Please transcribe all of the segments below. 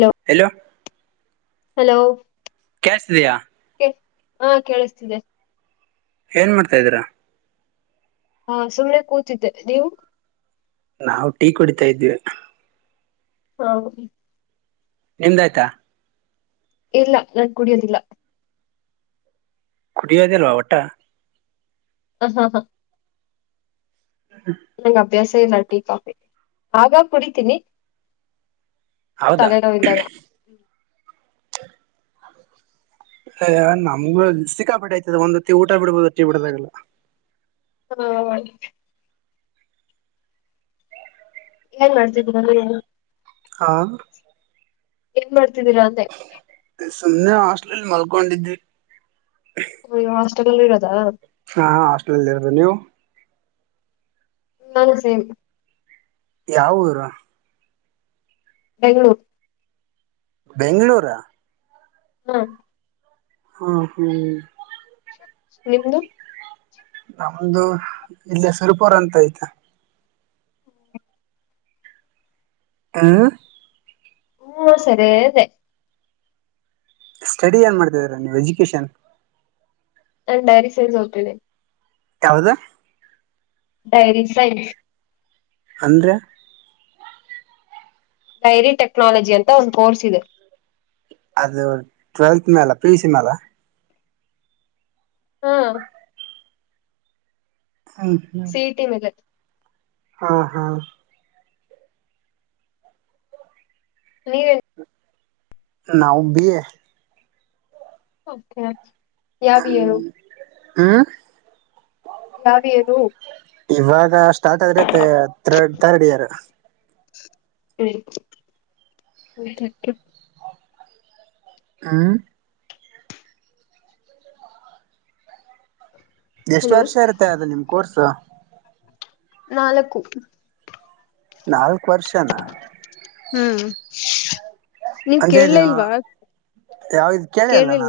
Hello. Hello hello ಕ್ಯಾಶ ತಿದೆಯ ಎ ಹ ಕೇಳಿಸ್ತದೆ. ಏನ್ ಮಾಡ್ತಾ ಇದೀರಾ. ಹಾ ಸುಳ್ಳೆ ಕೂತಿದ್ದೆ ನೀವು. ನಾವು ಟೀ ಕುಡಿತಾ ಇದ್ವಿ ಹೌದು ನಿಮ್ದಾಯ್ತಾ ಇಲ್ಲ ನಾನ್ ಕುಡಿಯೋದಿಲ್ಲ ಕುಡಿಯೋದಿಲ್ವಾ ಒಟ್ಟ ಹ ಹಾ ಹಾ [unintelligible] ಹ [unintelligible] ನಂಗೆ ಅಭ್ಯಾಸ ಇಲ್ಲ ಟೀ ಕಾಫಿ ಆಗ್ ಆಗ್ ಕುಡಿತೀನಿ ಹೌದಾ ತಲೆನೋವು ಇದ್ದಾಗ ಅ ನಮ್ಗು ಸಿಕ್ಕಾಪಟ್ಟ ಆಯ್ತದ ಒಂದ ಹೊತ್ತ ಊಟ ಬಿಡ್ಬೋದು ಟಿ ಬಿಡದಾಗಲ್ಲ ಹಾ ಹ [unintelligible] ಏನ್ ಮಾಡ್ತಿದಿರಾ [unintelligible] ಹಾ [unintelligible] ಏನ್ ಮಾಡ್ತಿದ್ದೀರಾ ಅಂದೆ ಸುಮ್ಮನೆ ಹಾಸ್ಟೆಲಲ್ಲಿ ಮಲ್ಕೊಂಡಿವಿ [unintelligible] ಹಾಸ್ಟೆಲ್ಲ್ಲಿ ಇರೋದ ಹಾಂ ಹಾಸ್ಟಲಲ್ಲಿ ಇರೋದು ನೀವು ನಾನು ಸೇಮ್ ಯಾವ ಊರು ಬೆಂಗಳೂರು ಬೆಂಗಳೂರ ಅ ಹ್ಮ್ [unintelligible] ಹ್ಮ ಹ್ಮ್ [unintelligible] ನಿಮ್ದು ನಮ್ದು ಇಲ್ಲೇ ಸುರಪುರ್ ಅಂತ ಆಯ್ತೆ ಹ [unintelligible] ಹ್ಮ ಸರಿ ಅದೇ ಸ್ಟಡಿ ಏನ್ ಮಾಡ್ತಿದ್ದೀರಾ ಎಜುಕೇಶನ್ ನಾನ್ ಡೈರಿ ಸೇಲ್ಸ್ ಹೋಗತಿ [unintelligible] ಯಾವ್ದ ಡೈರಿ ಸೈನ್ ಅಂದ್ರೆ ಡೈರಿ ಟೆಕ್ನಾಲಜಿ ಅಂತ ಒಂದು ಕೋರ್ಸ್ ಇದೆ ಅದು ಟ್ವೆಂಲ್ತ್ ಮೇಲೆ ಪಿಯುಸಿ ಮೇಲೆ ಹ್ಮ್ [unintelligible] ಹಾ [unintelligible] ಸೀ ಹಿ ಟಿ ಮೇಲೆ ಹಾ ಹಾ [unintelligible] ನೀವ [unintelligible] ನಾವು ಬಿ ಎ ಓಕೆ ಯಾವ ಇಯರು ಹ್ಮ ಯಾವ ಇಯರು ಇವಾಗ ಸ್ಟಾರ್ಟ್ ಆದ್ರೆ ತರ್ -ಥರ್ಡ್-ಥರ್ಡ್ ಇಯರ್ ಹ್ಮ [unintelligible] ಹ್ಮ ಎಷ್ಟು ಹಲೋ ವರ್ಷ ಇರುತ್ತೆ ಅದು ನಿಮ್ ಕೋರ್ಸ್ ನಾಲ್ಕು ನಾಲ್ಕು ವರ್ಷನ ಹ್ಮ್ ನೀವ್ ಅಂಜೇ ಇದೇವ ಯಾವ ಕೇಳಿ ಅಲ್ಲ ಕೇಳಿಲ್ಲ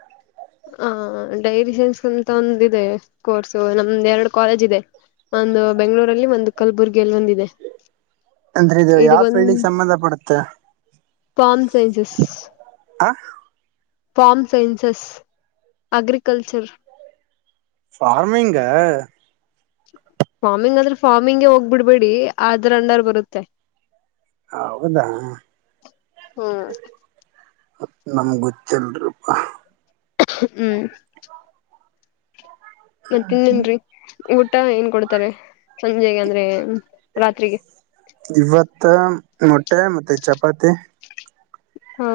[inaudible] ಹ ಡೈರಿ ಸೈನ್ಸ್ ಅಂತ ಒಂದ ಇದೆ ಕೋರ್ಸ್ ನಮ್ದ್ ಎರಡು ಕಾಲೇಜ್ ಇದೆ ಒಂದು ಬೆಂಗಳೂರಲ್ಲಿ ಒಂದು ಕಲಬುರ್ಗಿಯಲ್ಲಿ ಒಂದ ಇದೆ ಅಂದ್ರೆ ಇದು ಯಾವ ಫೀಲ್ಡಿಗೆ farm sciences farm sciences farming farming ಆದ್ರ ಫಾರ್ಮಿಂಗ್ಗೆ ಹೋಗ್ಬ ಬಿಡ್ಬೇಡಿ ಅದ್ರ ಅಂಡಾರ್ ಬರುತ್ತೆ ಹೌದಾ ಹ್ಮ ಅತ್ ನಮ್ ಗೊತ್ತಿಲ್ರಿಪಾ ಹ್ಮ್ ಮತ್ತ ತಿಂದಿನ್ರಿ ಊಟ ಏನ್ ಕೊಡ್ತಾರೆ ಸಂಜೆಗೆ ಅಂದ್ರೆ ರಾತ್ರಿಗೆ ಇವತ್ತ ಮೊಟ್ಟೆ ಮತ್ತೆ ಚಪಾತಿ ಹ್ಮ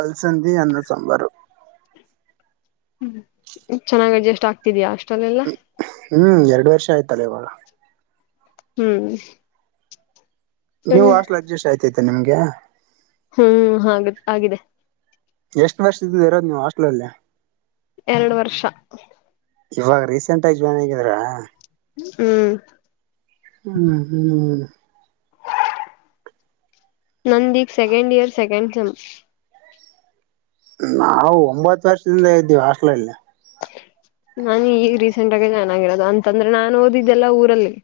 ಅಲ್ಸಂದಿ ಅನ್ನ ಸಾಂಬಾರು ಹ್ಮ್ ಚೆನ್ನಾಗ್ ಅಡ್ಜಸ್ಟ್ ಆಗ್ತಿದಯಾ ಹಾಸ್ಟೇಲ್ ಲ್ಲೆಲ್ಲಾ ಹ್ಮ್ ಎರಡು ವರ್ಷ ಆಯ್ತಲ್ಲ ಇವ್ವಾಗ ಹ್ಮ್ ನೀವು ಸರಿ ಹಾಸ್ಟೆಲ್ ಅಡ್ಜಸ್ಟ್ ಆಯತೈತೆ ನಿಮ್ಗೆ ಹ್ಮ್ ಹಾಗ ಆಗಿದೆ ಎಷ್ಟು ವರ್ಷ ಇದ್ದದ ಇರೋದು ನೀವು ಹಾಸ್ಟಲ ಅಲ್ಲಿ ಎರಡು ವರ್ಷ ಇವಾಗ ರೀಸೆಂಟ್ ಆಗಿ ಜಾಯಿನ್ ಆಗಿದ್ರಾ ಹ್ಮ್ ಹ್ಮ್ ಹ್ಮ್ ನಂದಿಕ್ ಸೆಕಂಡ್ ಇಯರ್ ಸೆಕಂಡ್ ಸಮ ನಾವು ಒಂಬತ್ತು ವರ್ಷದಿಂದ ಇದ್ದೀವಿ ಹಸ್ಲಲ್ಲ ನಾನ ಈ ರೀಸೆಂಟ್ ಆಗೇ ಚೆನ್ನಾಗಿರೋದು ಅಂತಂದ್ರೆ ನಾನನ್ ಓದಿದ್ದೆಲ್ಲ ಊರಲ್ಲಿ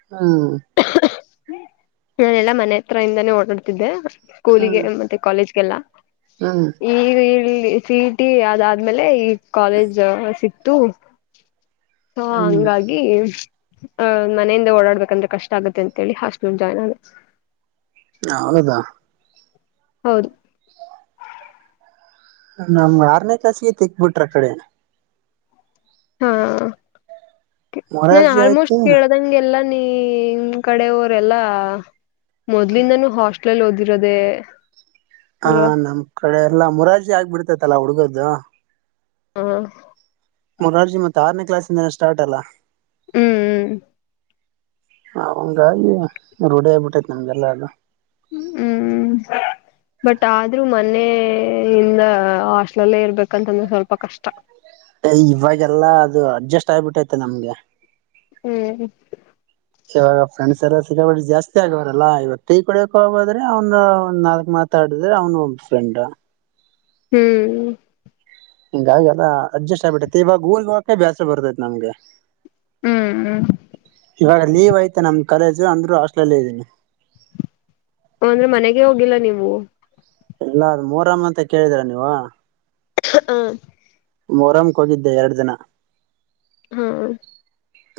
ಹ್ಮ ನಾನ ಎಲ್ಲಾ ಮನೆ ಹತ್ರ ಇಿಂದಾನೇ ಓಡಾಡ್ತಿದ್ದೆ ಸ್ಕೂಲಿಗೆ ಹ್ಮ್ ಮತ್ತೆ ಕಾಲೇಜಗೆಲ್ಲ ಹ್ಮ್ ಈಗ ಇಲ್ಲಿ ಸಿಟಿ ಅದಾದ್ಮೇಲೆ ಈ ಕಾಲೇಜ್ ಸಿಕ್ತು ಹ ಹ್ಮ್ ಹಂಗಾಗಿ ಆಹ ಮನೆಯಿಂದ ಓಡಾಡ್ಬೇಕಂದ್ರೆ ಕಷ್ಟ ಆಗತ್ತೆ ಅಂತ ಳಿ ಹಾಸ್ಟೆಲ್ ಜಾಯಿನ್ ಆಗ ಹೌದದಾ ಹೌದು ನಮ್ಗೆ ಆರನೇ ಕ್ಲಾಸಿಗೆ ತೆಕ್ಬಿಟ್ರ ಆ ಕಡೆ ಹಾ ನ ಮೊರಾರ್ಜಿ ಆಯ್ತು ಆಲ್ಮೋಸ್ಟ್ ಕೇಳ ಇದಂಗೆಲ್ಲ ನಿಮ್ ಕಡೆ ಅವರೆಲ್ಲಾ ಮೊದ್ಲಿಂದಾನೂ ಹಾಸ್ ಮಕ್ಕಳಲ್ಲಿ ಓದಿರೋದೆೇ ಹ ನಮ್ ಕಡೆ ಎಲ್ಲ ಮುರಾರ್ಜಿ ಆಗ್ಬಿಡ್ತೈತಲ್ಲಾ ಹುಡುಗದ್ದು ಹಾ ಮೂರಜಿ ಮತ್ ಆನೇ್ಲಸ್ಿಂದನ ಸ್ಟಾರ್ಟ್ ಅಲ್ಲ ಹ್ಮ್ ಹ್ಮ್ ಹಂಗಾಗಿ ರೂಢಿಯ ಆಗ್ಬಿಟ್ಟೈ ನಮ್ಗೆಲ್ಲ ಅದು ಹ್ಮ್ ಬಟ್ ಆದ್ರೂ ಮನೆಯ ಇಿಂದ ಹಾಸ್ಲಲ್ಲೇ ಇರ್ಬೇಕಂತಂದ್ರೆ ಸ್ವಲ್ಪ ಕಷ್ಟ ಇವಾಗೆಲ್ಲಾ ಅದು ಅಡ್ಜಸ್ಟ್ ಆಗ್ಬಿಟ್ಟೈತೆ ನಮ್ಗೆ ಹ್ಮ್ ಹ [inaudible] ಇವಾಗ ಫ್ರೆಂಡ್ಸ್ ಎಾರ ಸಿಗಬಟ್ಟು ಜಾಸ್ತಿ ಆಗವಾರಲ್ಲ ಇವತ್ತು ಟೀ ಕೊಡೋಕ್ ಹೋಗೋದ್ರೆ ಒಂದ ಒಂದ್ ನಾಲ್ಕಕ್ ಮಾತ್ ಮಾಾಡಿದ್ರೆ ಅವ್ನು ಒಬ್ಬ ಫ್ರೆಂಡ್ ಹ್ಮ್ ಹಂಗಾಗಿ ಅಲ್ಲ ಅಡ್ಜಸ್ಟ್ ಆಗ್ಬಿಟ್ಟೈತಿ ಇವಾಗ ಊರ್ಗೆ ಹೋಗಕೆ ಬ್ಯಾಸ ಬರ್ತೈತಿ ನಮಗೆ ಹ್ಮ್ ಹ್ಮ ಇವಾಗ ಲೀವ್ ಐತೆಾ ನಮ್ ಕಾಲೇಜು ಅಂದ್ರು ಹಸ್ಟಲ್ಲೇ ಇದ್ದನಿ ಅಂದ್ರೆ ಮನೆಗೆ ಹೋಗಿಲ್ಲ ನೀವು ಇಲ್ಲ ಅ ಮೂರಮ್ಮ ಅಂತ ಕೇಳಿದೀರ ನೀವು ಹ ಮೊರಮ್ಕ್ ಹೋಗಿದ್ದೆ ಎರಡು ದಿನ ಹಾ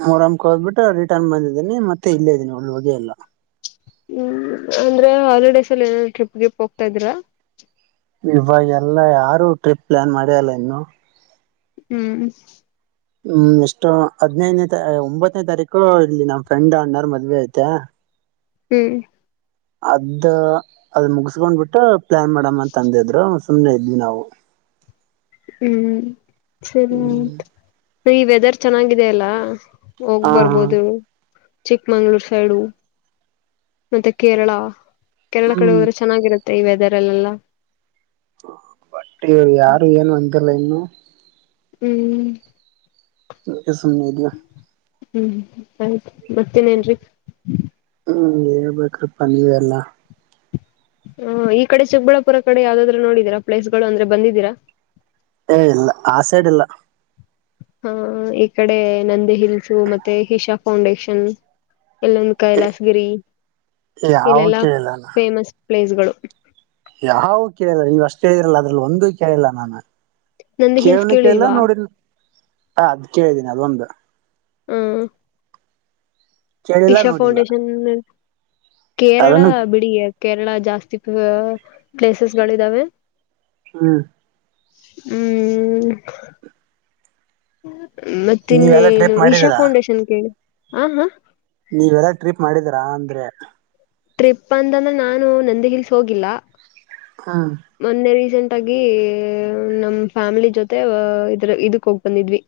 ಮೂರ ಅ್ ಹದ್ಬಿಟ್ಟು ರಿಟರ್ನ್ ಬಂದಿದ್ದೀನಿ ಮತ್ತೆ ಇಲ್ಲೇ ಇದೀನಿ ಒಳ್ಳು ಹಗೆಯ ಎಲ್ಲ ಹ್ಮ್ ಅಂದ್ರೆ ಹಾಲಿಡೇಸ್ ಅಲ್ಲಿ ಏನಾದ್ ಟ್ರಿಪ್ ಗೆ ಹೋಗ್ತಾ ಇದ್ರಾ ಇವಾಗ ಎಲ್ಲ ಯಾರು ಟ್ರಿಪ್ ಪ್ಲಾನ್ ಮಾಡ್ಯಲ್ಲ ಇನ್ನು ಹ್ಮ್ ಹ್ಮ್ ಎಷ್ಟು ಹದ್ನೈದನೇ ಒಂಬತ್ತನೇ ತಾರೀಕು ಇಲ್ಲಿ ನಮ್ಮ್ ಫ್ರೆಂಡ್ ಅಣ್ಣಾರ್ ಮದ್ವೆ ಐತೆ ಹ್ಮ್ ಅದ ಅದ ಮುಗಸ್ಕೊಂಡ್ ಬಿಿಟ್ಟು ಪ್ಲಾನ್ ಮಾಡಮ್ಮ ಅಂತ ಅಂದಿದ್ರು ಸುಮ್ನೆ ಇದ್ವಿ ನಾವು ಹ್ಮ್ ಸರಿ ಹ್ಮ್ ಈ ವೆದರ್ ಚೆನ್ನಾಗಾಗಿದೆ ಅಲ್ಲಾ ಹೋಗ್ ಹಾ ಹಾ ಬರ್ಬೋದು ಚಿಕ್ಕಮಂಗ್ಳೂರ್ ಸೈಡು ಮತ್ತೆ ಕೇರಳ ಕೇರಳ ಕಳ ಹ್ಮ್ ಹೋದ್ರೆ ಚೆನ್ನಾಗಿರುತ್ತೆ ಈ ವೆದರ್ ಅಲ್ಲೆಲ್ಲ ಹ ಬಟ್ ಯಾರು ಏನು ಅಂತಿಲ್ಲ ಇನ್ನು ಹ್ಮ್ ಅದಕ್ಕೆ ಸುಮ್ಮನೆ ಇದ್ದೇನೆ ಹ್ಮ್ ಆಯ್ತ್ು ಮತ್ತೇನೇನ್ರರಿ ಹಞ ಹೇಳ್ಬೇಕ್ರೆಪ ನೀವೇ ಎಲ್ಲ ಹ್ಮ ಈ ಕಡೆ ಚಿಕ್ಕಬಳ್ಳಾಪುರ ಕಡೆ ಯಾವ್ದಾದ್ ನೋಡಿದೀರ ಪ್ಲೇಸ್ ಅಂದ್ರೆ ಬಂದಿದ್ದೀರಾ ಏ ಇಲ್ಲ ಆ ಸೈಡ್ ಇಲ್ಲ ಹ ಈ ಕಡೆ ನಂದಿ ಹಿಲ್ಸು ಮತ್ತೆ ಇಶಾ ಫೌಂಡೇಶನ್ ಇಲ್ಲೊಂದು ಕೈಲಾಸ ಗಿರಿ ಯಾವ ಇಲ್ಲೆಲ್ಲಾ ಕೇಳಿಲ್ಲ ನಾ ಫೇಮಸ್ ಪ್ಲೇಸ್ ಗಳು ಯಾವ ಕೇಳಲ್ಲ ನೀವ ಅಷ್ಟೇ ಇದರಲ್ಲ ಅದ್ರಲ್ಲಿ ಒಂದ ಕೇಳಲ್ಲ ನಾನು ನಂದಿ ಹಿಲ್ಸ್ ಕೇೇಳನ ಕೇಲ್ಲ ಕೇಳಿಲ್ವಾ ನೋಡಿ ಹ ಅದ್ ಕೇಳಿದೀನಿ ಅದೊಂದು ಹಾ ಕೇಳಿಲ್ಲ ಇಶಾ ನೋಡಿಲ್ಲ ಫೌಂಡೇಶನ್ ಕೇರಳ ಅದನ್ನು ಬಿಡಿ ಕೇರಳ ಜಾಸ್ತಿ ಪ್ಲೇಸಸ್ ಗಳಿದಾವೆ ಹ್ಮ್ ಹ್ಮ್ ಮತ್ತ ನೀವೆಲ್ಲಾ ಇನ್ನೇನು ಟ್ರಿಪ್ ಇಶಾ ಮಾಡಿದೀರಾ ಫೌಂಡೇಶನ್ ಕೇಳಿ ಹ ಹ ನೀವೆಲ್ಲ ಟ್ರಿಪ್ ಮಾಡಿದೀರಾ ಅಂದ್ರೆ ಟ್ರಿಪ್ ಅಂತಂದ್ರೆ ನಾನು ನಂದಿ ಹಿಲ್ಸ್ ಹೋಗಿಲ್ಲ ಹಾ ಮೊನ್ನೆ ರೀಸೆಂಟ್ ಆಗಿ ನಮ್ ಫ್ಯಾಮಿಲಿ ಜೊತೆ ಇದ್ರ ಇದಕ್ ಹೋಗ್ ಬಂದಿದ್ವಿ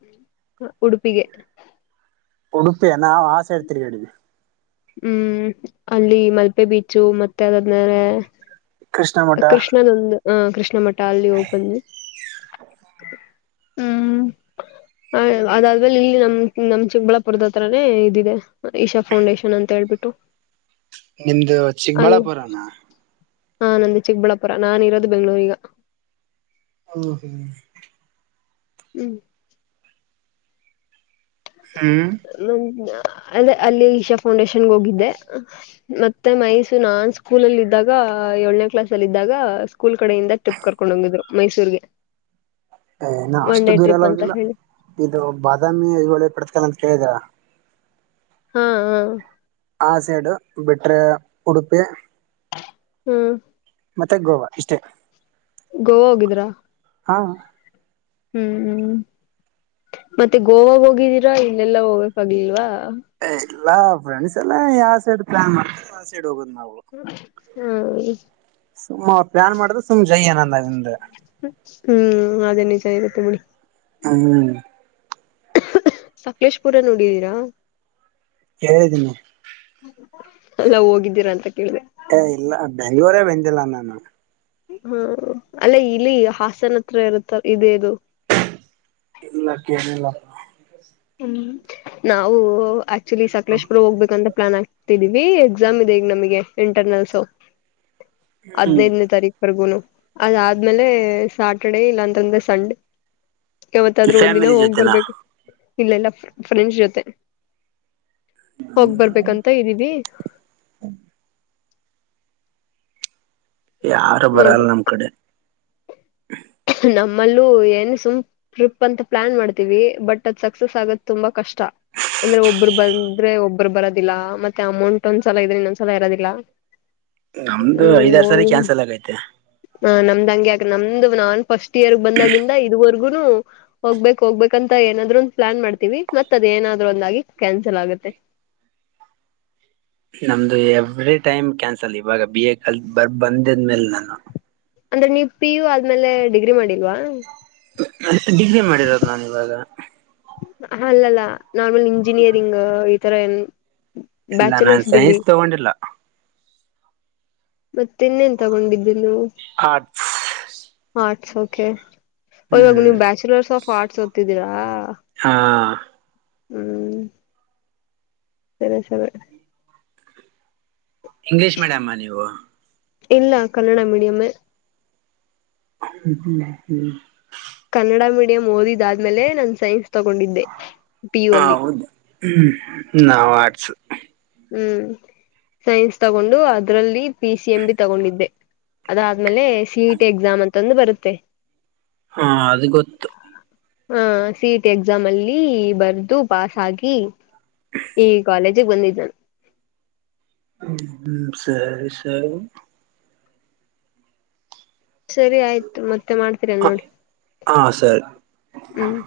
ಉಡುಪಿಗೆ ಉಡುಪಿಯ ನಾಾವವು ಆಸೆ ಇಡ್ತಿೀರಿಗಡವಿ ಹ್ಮ್ ಅಲ್ಲಿ ಮಲ್ಪೆ ಬೀಚು ಮತ್ತೆ ಅದಾದ್ಮೇಲೆ ಕೃಷ್ಣ ಮಠ ಕೃಷ್ಣದೊಂದು ಅ ಕೃಷ್ಣ ಮಠ ಅಲ್ಲಿ ಹೋಗಿ ಬಂದ್ವಿ ಹ್ಮ್ [inaudible] ಹ ಅದಾದ್ಮೇಲೆ ಇಲ್ಲಿ ನಮ್ ನಮ್ ಚಿಕ್ಕಬಳ್ಳಾಪುರದ ಹತ್ರೇ ಇದದೆ ಈಶಾ ಫೌಂಡೇಶನ್ ನ ಅಂತ ಹೇಳ್ಬಿಟ್ಟು ನಿಮ್ದು ಅಲ್ಲಿ ಚಿಕ್ಕಬಳ್ಳಾಪುರನ ಹಾ ನಂದು ಚಿಕ್ಕಬಳ್ಳಪುರ ನಾನ್ ಇರೋದು ಬೆಂಗಳೂ ಈಗ ಹ ಹ ಹ್ಮ್ ಹಾ ನ ಅ ಅಲ್ಲಿ ಈಶಾ ಫೌಂಡೇಶನ್ಗೆ ಹೋಗಿದ್ದೆ ಮತ್ತೆ ಮೈಸೂರು ನಾನ್ ಸ್ಕೂಲಲ್ಲಿ ಇದ್ದಾಗ ಏಳನೇ ಕ್ಲಾಸ್ ಅಲ್ಲಿ ಇದಿದ್ದಾಗ ಸ್ಕೂಲ್ ಕಡೆಯಿಂದ ಟ್ರಿಪ್ ಕರ್ಕೊಂಡು ಹೋಗಿದ್ರು ಮೈಸೂರ್ಗೆ ಏ ಇ ನಾ ಒನ್ ಅಷ್ಟು ಡೇ ದೂರ ಟ್ರಿಪ್ ಎಲ್ಲ ಅಂತ ಹೋಗಿಲ್ಲ ಹೇಳಿ ಇದು ಬಾದಾಮಿಳಿ ಪಡ್ಕಲ್ಲ ಅಂತ ಕೇಳಿದೀರಾ ಹಾ ಹಾ ಆ ಸೈಡು ಬಿಟ್ರೆ ಉಡುಪಿ ಹ್ಮ್ ಮತ್ತೆ ಗೋವಾ ಇಷ್ಟೇ ಗೋವಾ ಹೋಗಿದ್ರಾ ಹಾ ಹ್ಮ್ ಹ್ಮ್ ಮತ್ತೆ ಗೋವಾ ಹೋಗಿದ್ದೀರಾ ಇಲ್ಲೆಲ್ಲಾ ಹೋಗಕ್ ಆಗ್ಲಿಲ್ವಾ ಎಲ್ಲಾ ಫ್ರೆಂಡ್ಸ್ ಎಲ್ಲ ಯಾವ ಸೈಡ್ ಪ್ಲಾನ್ ಮಾಡತ ಆಾವ ಸೈಡ್ ಹೋಗೋದ್ ನಾವು ಹೌ ಸುಮ್ಮ್ ಪ್ಲಾನ್ ಮಾಡಿದ್ರೆ ಸುಮ್ಮ್ ಜೈ್ಯನ ನಿಂದ ಹ್ಮ್ ಅದೇ ನಿಜ ಇರುತ್ತೆ ಬಿಡಿ ಹ್ಮ್ ಸಕ್ಲೇಶ್ ಪುರ ನೋಡಿದೀರಾ ಹೇಳಿದ್ದೀನಿ ಅಲ್ಲ ಹೋಗಿದ್ದೀರಾ ಅಂತ ಕೇಳಿದೆ ಏ ಇಲ್ಲ ದಯವರೇ ಬಂದಿಲ್ಲ ನಾನು ಹ್ಮ ಅಲ್ಲೇ ಇಲ್ಲಿ ಹಾಸನ ಹತ್ರ ಇರುತ್ತ ಇೇದು ಇಲ್ಲಕ್ಕಿಲ್ಲ ಹ್ಮ್ ನಾವು ಆಕ್ಚುಲಿ ಸಕಲೇಶ್ ಪುರ ಹೋಗ್ಬೇಕಂತ ಪ್ಲಾನ್ ಆಗ್ತಿದೀವಿ ಎಕ್ಸಾಮ್ ಇದೆ ಈಗ ನಮಗೆ ಇಂಟರ್ನಲ್ಸ್ ಹ್ಮ್ ಹದ್ನೈದನೇ ತಾರೀಕ್ವರೆಗೂನು ಅದಾದ್ಮೇಲೆ ಸಾ್ಯಾಟರ್ಡೆೇ ಇಲ್ಲಾಂತಂದ್ರೆ ಸಂಡೆ ಯಾವತ್ತಾದ್ರೂ ಒಂದ್ನ ಫ್ಯಾಮಿಲಿ ಹೋಗ್ ಜೊತೆನಾ ಬರ್ಬೇಕು ಇಲ್ಲ ಇಲ್ಲ ಫ್ರೆಂಚ್ ಜೊತೆ ಹೋಗ್ ಬರ್ಬೇಕಂತ ಇದ್ದೀವಿ ಹೌ ಯಾರು ಬರಲ್ಲ ನೋಡ್ಬೇಕು ನಮ್ ಕಡೆ ನಮ್ಮಲ್ಲೂ ಏನ್ ಸುಂ ಟ್ರಿಪ್ ಅಂತ ಪ್ಲಾನ್ ಮಾಡ್ತೀವಿ ಬಟ್ ಅದ್ ಸಕ್ಸಸ್ ಆಗದ ತುಂಬಾ ಕಷ್ಟ ಅಂದ್ರೆ ಒಬ್ರು ಬಂದ್ರೆ ಒಬ್ಬರು ಬರೋದಿಲ್ಲ ಮತ್ತೆ ಅಮೌಂಟ್ ಒಂದ್ಸಲ ಇದ್ರೆ ಇನ್ನೊಂದ್ಸಲ ಇರೋದಿಲ್ಲ ನಮ್ದು ಐದಾರು ಸಾರಿ ಹ್ಮ್ ಕ್ಯಾನ್ಸಲ್ ಆಗೈತೆ ಹ ನಮ್ದಂಗಗೆ್ಯಾಕ ನಮ್ದು ನಾನ್ ಫಸ್ಟ್ ಇಯರ್ ಬಂದಾಗಿಂದ ಇದ್ವರ್ಗುನು ಹೋಗ್ಬೇಕಕ್ ಹೋಗ್ಬೇಕ ಅಂತ ಏನಾದ್ರು ಒಂದ್ ಪ್ಲಾನ್ ಮಾಡ್ತೀವಿ ಮತ್ತತ್ ಅದ ಏನಾದ್ರು ಒಂದಾಗಿ ಕ್ಯಾನ್ಸಲ್ ಆಗತ್ತೆ ನಮ್ದು ಎವ್ರಿ ಟೈಮ್ ಕ್ಯಾನ್ಸಲ್ ಇವಾಗ ಬಿ ಎ ಕಲ್ ಬರ್ ಬಂದಿದ್ಮೇಲೆ ನಾನು ಅಂದ್ರೆ ನೀವ್ ಪಿ ಯು ಆದ್ಮೇಲೆ ಡಿಗ್ರಿ ಮಾಡಿಲ್ವಾ ಡಿಗ್ರಿ ಮಾಡಿರೋದು್ ನಾ ಇವಾಗ ಅಲ್ಲಲ್ಲ ನಾರ್ಮಲ್ ಇಂಜಿನಿಯರಿಂಗ್ ಈತರ ಏನ್ ಇಲ್ಲ ನಾನ್ ಬ್ಯಾಚುಲರ್ಸ್ ಡಿಗ್ರಿ ಸೈನ್ಸ್ ತಗೊಂಡಿಲ್ಲ ಮತ್ತೆನ್ನೇನ್ ತಗೊಂಡಿದ್ದೆ ನೀವು ಆ್ ಆಟ್ಸ್ ಓಕೆ ಹ್ಮ್ ನೀವು ಬ್ಯಾಚಲರ್ಸ್ ಪಾಡ್ಸೋತಿದ್ದೀರಾ ಹಾ ಹ್ಮ್ ಸೇಶ ಇಂಗ್ಲಿಷ್ ಮೀಡಿಯಮಾ ನೀವು ಇಲ್ಲ ಕನ್ನಡ ಮೀಡಿಯಮ ಹ್ಮ್ಮ ಕನ್ನಡ ಮೀಡಿಯಂ ಓದಿದಾದ್ಮೇಲೆ ನಾನು ಸೈನ್ಸ್ ತಗೊಂಡಿದ್ದೆ ಪಿ ಯು ಅಲ್ಲಿ ಹೌದು ಹ್ಮ್ ನಾವು ಆಡ್ಸ ಹ್ಮ್ ಸೈನ್ಸ್ ತಗೊಂಡು ಅದ್ರಲ್ಲಿ ಪಿ ಸಿ ಎಂ ಬಿ ತಗೊಂಡಿದ್ದೆ ಅದಾದ್ಮೇಲೆ ಸಿಇ ಟಿ ಎಕ್ಸಾಮ್ ಅಂತಂದು ಬರುತ್ತೆ ಹಾ ಅದು ಗೊತ್ತು ಹ ಸಿ ಇ ಟಿ ಎಕ್ಸಾಮ್ ಅಲ್ಲಿ ಬರ್ದು ಪಾಸ್ ಆಗಿ ಈ ಕಾಲೇಜಿಗೆ ಬಂದಿದ್ದ್ನು ಹ್ಮ ಹ್ಮ ಸರಿ ಸರಿ ಸರಿ ಆಯ್ತು ಮತ್ತೆ ಮಾಡ್ತೀರಲ್ಲ ನೋಡಿ ಹ ಸರಿ ಹ್ಮ್